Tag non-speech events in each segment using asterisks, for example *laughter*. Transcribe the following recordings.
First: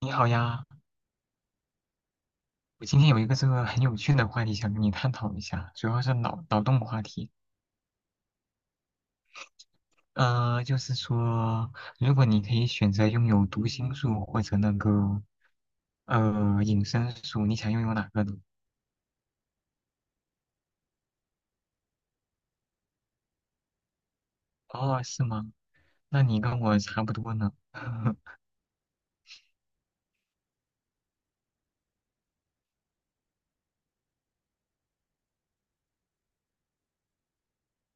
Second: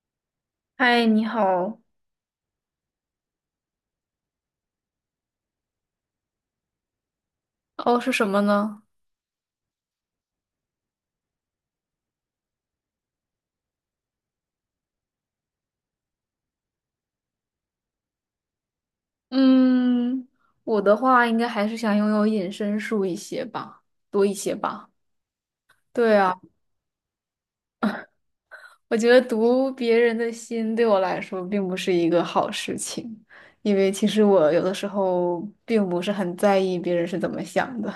你好呀，嗨，你好。我今天有一个这个很有趣的话题想跟你探讨一下，主要是脑洞话题。哦，是什么呢？就是说，如果你可以选择拥有读心术或者那个隐身术，你想拥有哪个呢？嗯，我的话应该还是想拥有隐身术一些吧，多一些吧。哦，是吗？对那啊，你跟我差不多呢。*laughs* 我觉得读别人的心对我来说并不是一个好事情，因为其实我有的时候并不是很在意别人是怎么想的。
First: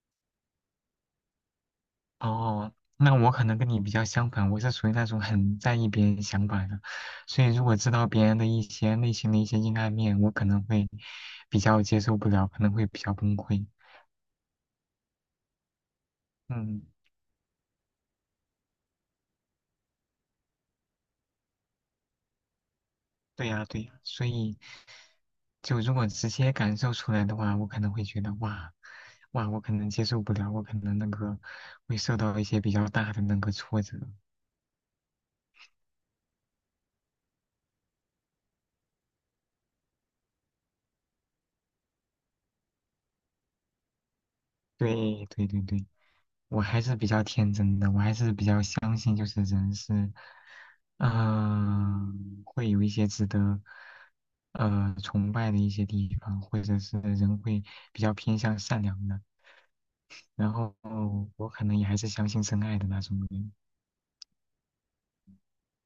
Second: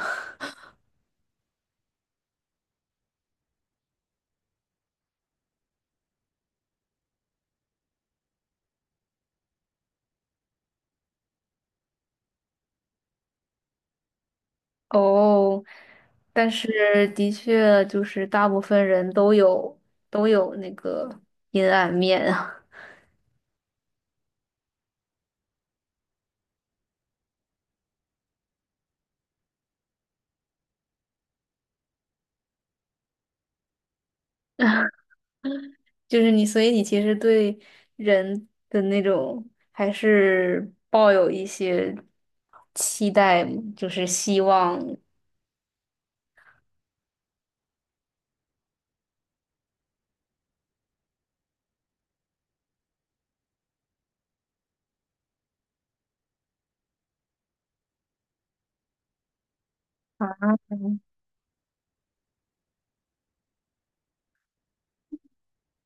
哦，那我可能跟你比较相反，我是属于那种很在意别人想法的，所以如果知道别人的一些内心的一些阴暗面，我可能会比较接受不了，可能会比较崩溃。*laughs* 哦，但嗯。是的确就是大部分人都有那个阴暗面啊。对呀，对呀，所以就如果直接感受出来的话，我可能会觉得哇，哇，我可能接受不了，我可能那个会受到一些比较大的那个挫折。*laughs* 就是你，所以你其实对人的那种还是抱有一些期待，就是希望。对，对，对，对，我还是比较天真的，我还是比较相信，就是人是，会有一些值得，崇拜的一些地方，或者是人会比较偏向善良的。啊，然后 *laughs* 我可能也还是相信真爱的那种人。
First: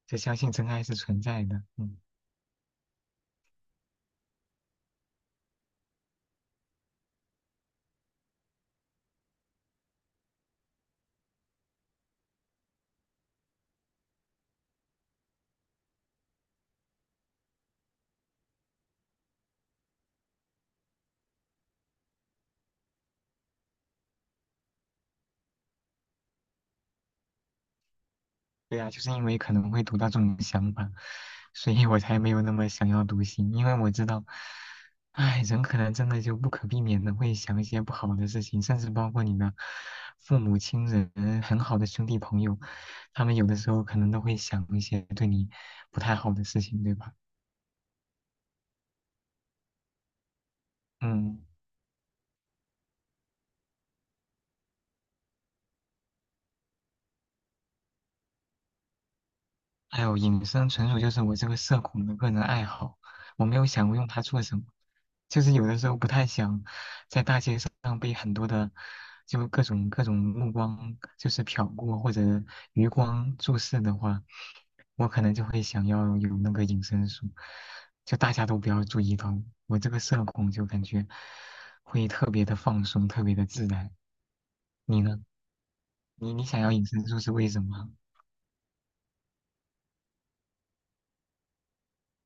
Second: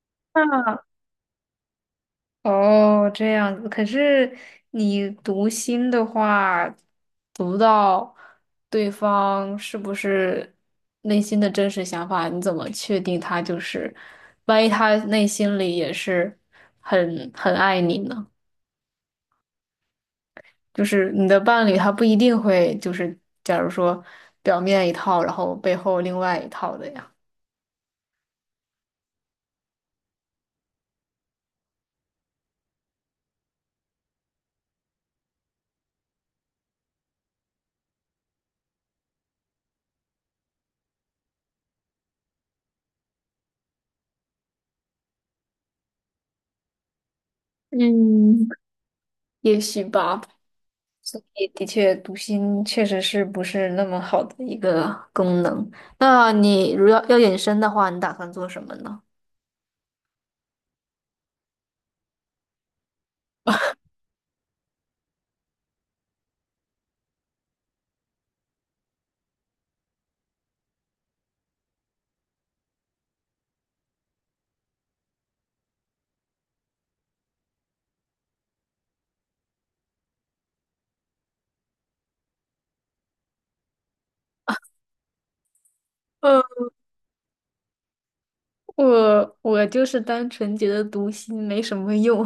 就相信真那爱是存在的。嗯，哦，这样子。可是你读心的话，读到对方是不是内心的真实想法，你怎么确定他就是？万一他内心里也是很爱你呢？就是你的伴侣他不一定会就是假如说表面一套，然后背后另外一套的呀。对啊，就是因为可能会读到这种想法，所以我才没有那么想要读心，因为我知道，唉，人可能真的就不可避免的会想一些不好的事情，甚至包括你的父母亲人、很好的兄弟朋友，他们有的时候可能都会想一些对你不太好的事情，对吧？嗯，也许吧。嗯。也的确，读心确实是不是那么好的一个功能。那你如要隐身的话，你打算做什么呢？哎呦，隐身纯属就是我这个社恐的个人爱好，我没有想过用它做什么，就是有的时候不太想在大街上被很多的就各种各种目光就是瞟过或者余光注视的话，我可能就会想要有那个隐身术，就大家都不要注意到我，我这个社恐就感觉会特别的放松，特别的自然。你呢？你想要隐身术是为什么？我就是单纯觉得读心没什么用，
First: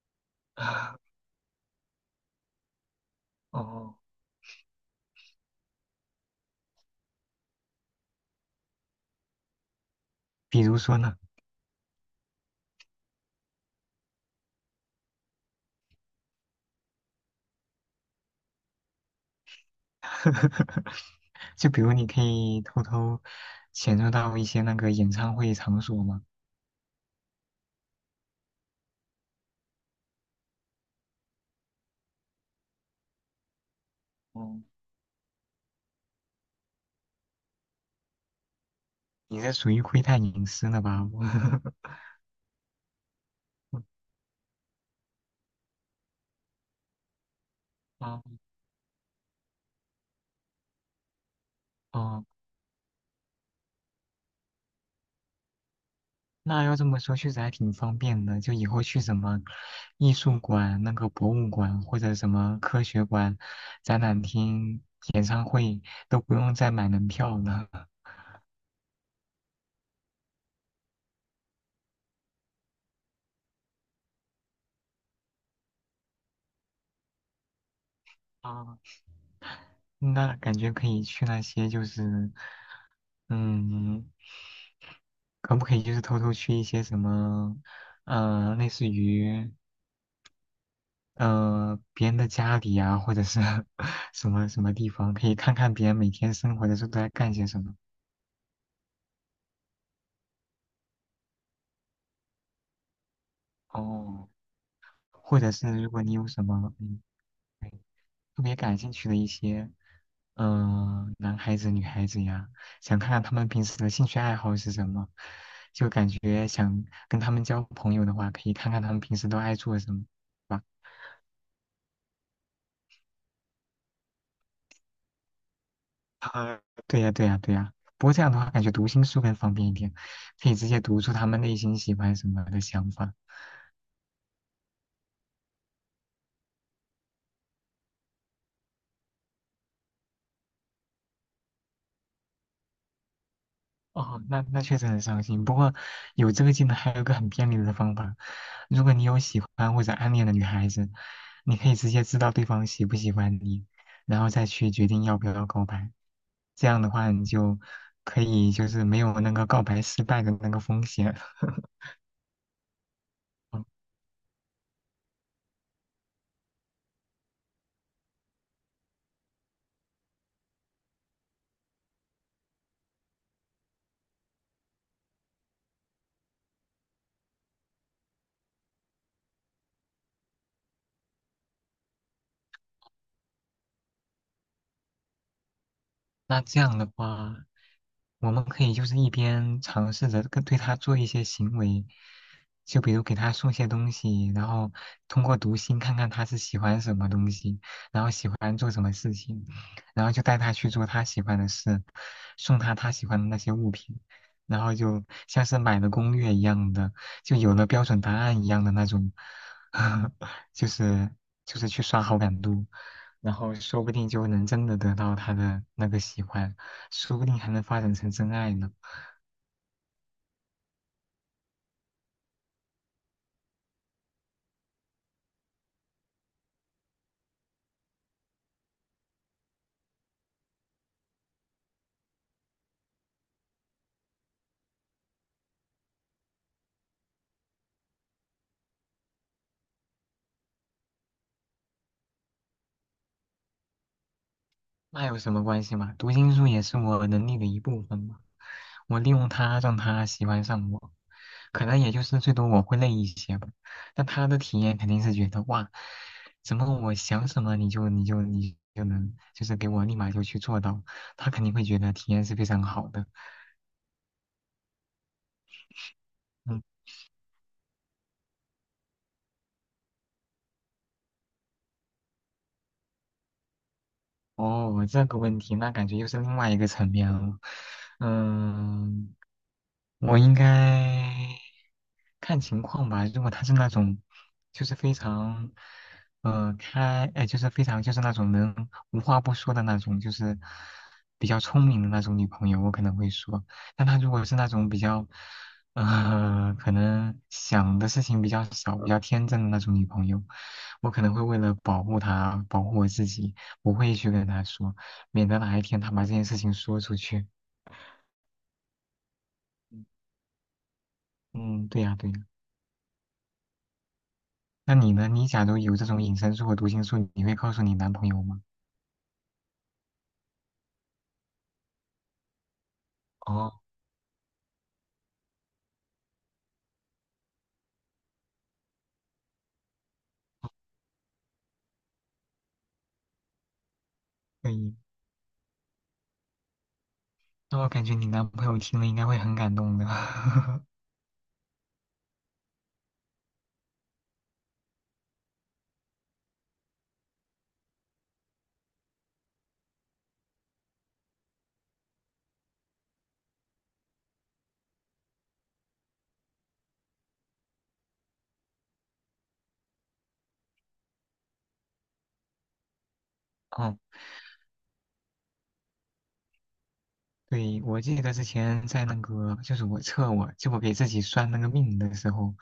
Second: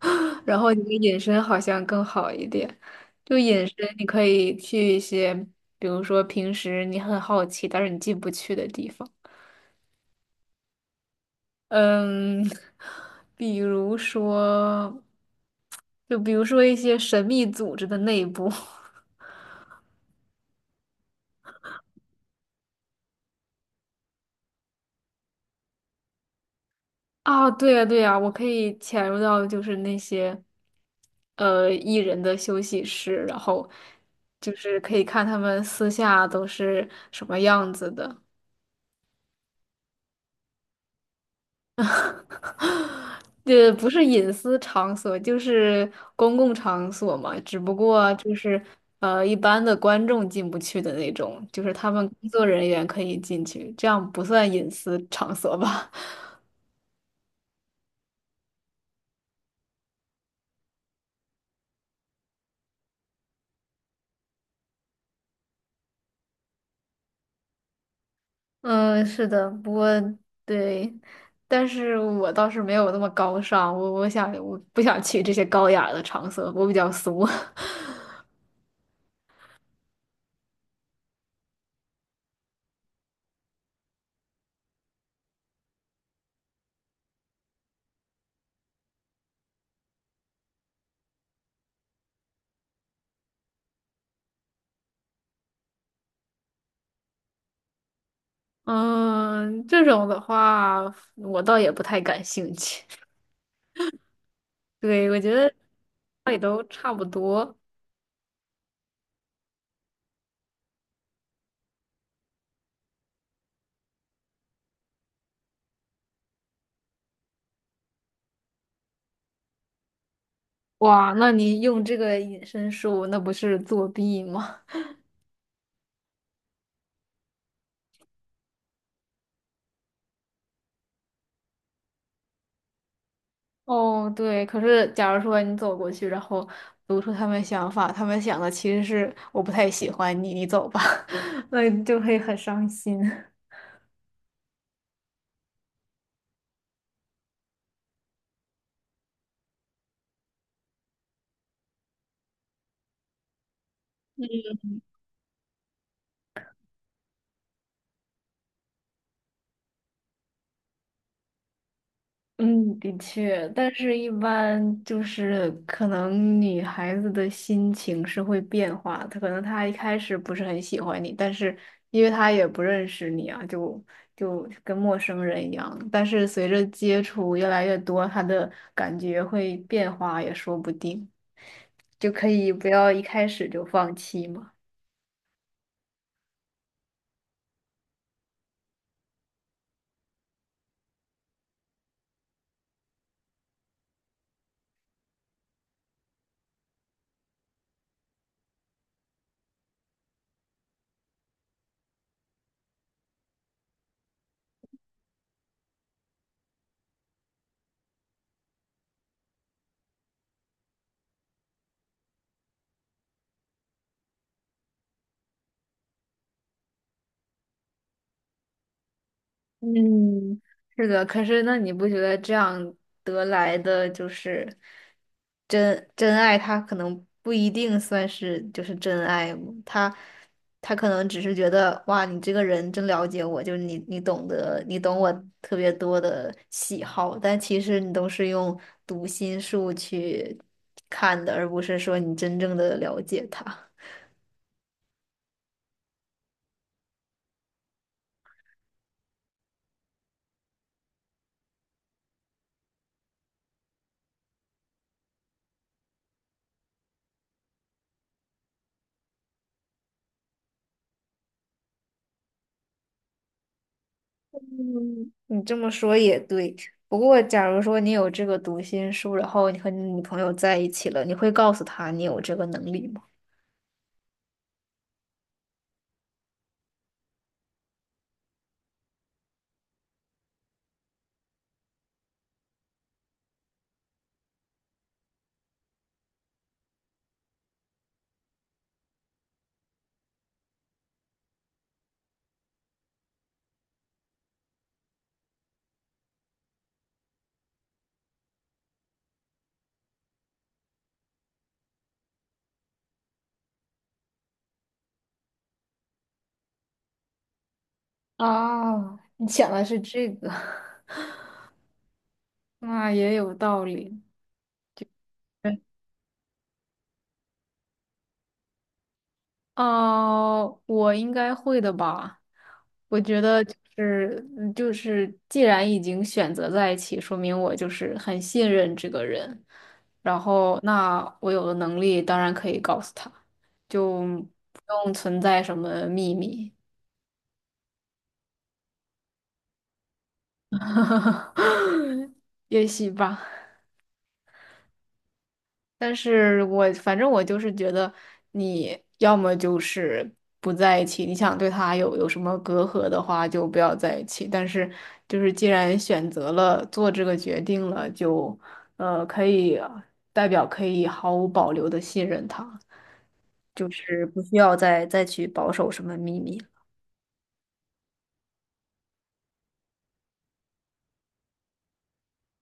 *laughs* 然后你的 *laughs* 引申好像更好一点。就引申，哦，你可以去一些，比如说平时你很好奇，但是你进不去的地方。比如说呢？嗯，*laughs* 比如说，就比如说一些神秘组织的内部。*laughs* *laughs* 就比如你可以偷偷潜入到一些那个演唱会场所嘛。啊，对呀，对呀，我可以潜入到就是那些，艺人的休息室，然后就哦，是可以看他们私下都是什么样子的。你这属于窥探隐私了吧？我 *laughs* *laughs* 不是隐私场所，就是公共场所嘛，只不过哦就是一般的观众进不去的那种，就是他们哦，工作人员可以进去，这样不算隐私场所吧？那要这么说，确实还挺方便的。就以后去什么艺术馆、那个博物馆或者什么科学馆、展览厅、演唱会，都不用再买门票了。嗯，是的，不过对，但是我倒是没有那么高尚，我想我不想去这些高雅的场所，我比较俗。啊，那感觉可以去那些就是，嗯。可不可以就是偷偷去一些什么，类似于别人的家里呀，或者是 *laughs* 什么什么地方，可以看看别人每天生活的时候都在干些什么。*laughs* 嗯，这种的话，我倒也不太感兴趣。哦，对，我觉或者得是如果你有也什都么差不多。对特别感兴趣的一些，男孩子、女孩子呀，想看看他们平时的兴趣爱好是什么，就感觉想跟他们交朋友的话，可以看看他们平时都爱做什么。吧。哇，那你用这个隐身术，那不是作弊吗？啊，对呀，对呀，对呀。不过这样的话，感觉读心术更方便一点，可以直接读出他们内心喜欢什么的想法。哦，对，可是假如说你走过去，然后读出他们想法，他们想的其实是我不太喜欢你，你走吧，*laughs* 那你就会很伤心。哦，那那确实很伤心。不过有这个技能，还有一个很便利的方法，如果你有喜欢或者暗恋的女孩子，你可以直接知道对方喜不喜欢你，然后再去决定要不要告白。这样的话，你就可以就是没有那个告白失败的那个风险。*laughs* 嗯，的确，但是一般就是可能女孩子的心情是会变化的，她可能她一开始不是很喜欢你，但是因为她也不认识你啊，就就跟陌生人一样。但是随着接触越来越多，她的感觉会变化也说不定，就可以不要一开始就放弃嘛。那这样的话，我们可以就是一边尝试着跟对他做一些行为，就比如给他送些东西，然后通过读心看看他是喜欢什么东西，然后喜欢做什么事情，然后就带他去做他喜欢的事，送他他喜欢的那些物品，然后就像是买了攻略一样的，就有了标准答案一样的那种，*laughs* 就是就是去刷好感度。然后说不定就能真的得到他的那个喜欢，说不定还能发展成真爱呢。嗯，是的，可是那你不觉得这样得来的就是真爱？他可能不一定算是就是真爱吗，他他可能只是觉得哇，你这个人真了解我，就是你你懂我特别多的喜好，但其实你都是用读心术去看的，而不是说你真正的了解他。那有什么关系嘛？读心术也是我能力的一部分嘛。我利用它让他喜欢上我，可能也就是最多我会累一些吧。但他的体验肯定是觉得哇，怎么我想什么你就能就是给我立马就去做到，他肯定会觉得体验是非常好的。嗯，你这么说也对。嗯，不过，假如说你有这个读心术，然后你和你女朋友在一起了，你会告诉她你有这个能力吗？哦，这个问题那感觉又是另外一个层面了。嗯。我应该看情况吧。如果她是那种，就是非常，就是非常就是那种能无话不说的那种，就是比较聪明的那种女朋友，我可能会说。但她如果是那种比较，可能想的事情比较少、比较天真的那种女朋友，我可能会为了保护她、保护我自己，不会去跟她说，免得哪一天她把这件事情说出去。啊，你想的是这个，嗯，对呀，对呀。*laughs* 那也有道理。那你呢？你假如有这种隐身术和读心术，你会告诉你男朋友吗？哦，我应该会的吧。我觉得就哦，是就是，既然已经选择在一起，说明我就是很信任这个人。然后，那我有的能力当然可以告诉他，就可不以。用存在什么秘密，那我感觉你男朋友听了应该会很感动的。*laughs* *laughs* 也许吧。但是我反正就是觉得，你要么就是不在一起，你想对他有什么隔阂的话，就不要在一起。但是就是既然选择了做这个决定了，就可以代表可以毫无保留的信任他。就哦，是不需要再去保守什么秘密了。对，我记得之前在那个，就是我测我，就我给自己算那个命的时候，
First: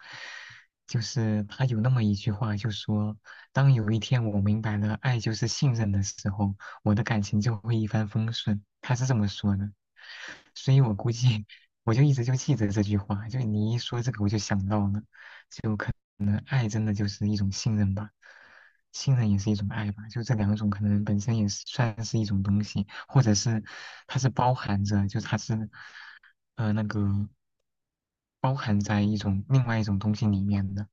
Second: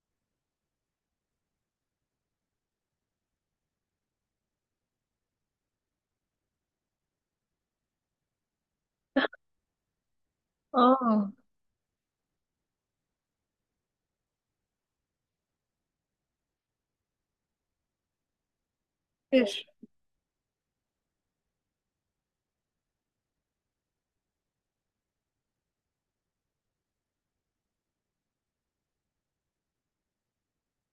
就是他有那么一句话，就说，当有一天我明白了爱就是信任的时候，我的感情就会一帆风顺。他是这么说的，所以我估哦，计 *laughs* 我就一直就记着这句话，就你一说这个我就想到了。爱真的就是一种信任吧，信任也确是一实，种爱吧，就这两种可能本身也是算是一种东西，或者是它是包含着，就它是那个包含在一种另外一种东西里面的，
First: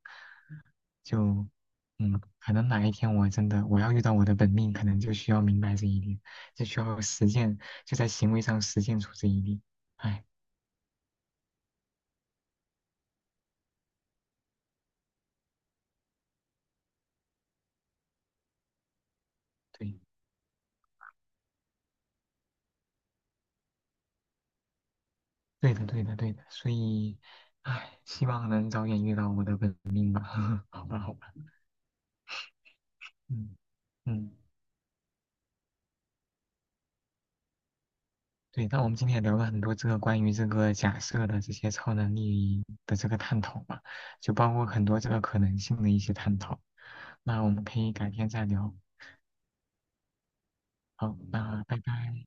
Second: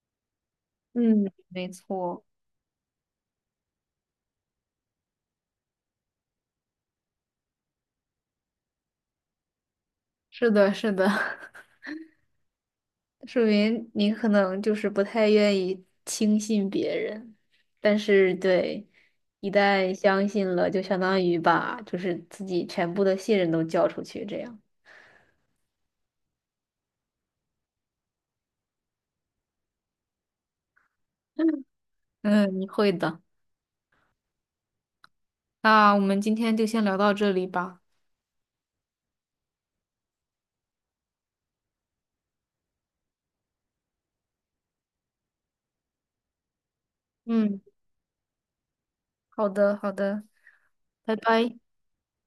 嗯，就没错。可能哪一天我真的我要遇到我的本命，可能就需要明白这一点，就需要实践，就在行为上实践出这一点。哎，是的，是的。*laughs* 说明你可能就是不太愿意轻信别人，但是对，一旦对，相信了，就相当于把就是自己全部的信任都交出去，这样。对的，对的，对的，所以。哎，希望能早点遇到我的本命吧。*laughs* 好吧，好吧。*laughs* 嗯，你会的。嗯嗯，那我们今天就先聊到这里吧。对，那我们今天也聊了很多这个关于这个假设的这些超能力的这个探讨嘛，就包括很多这个可能性的一些探讨。那我嗯，们可以改天再聊。好的，好的，拜好，拜。那拜拜。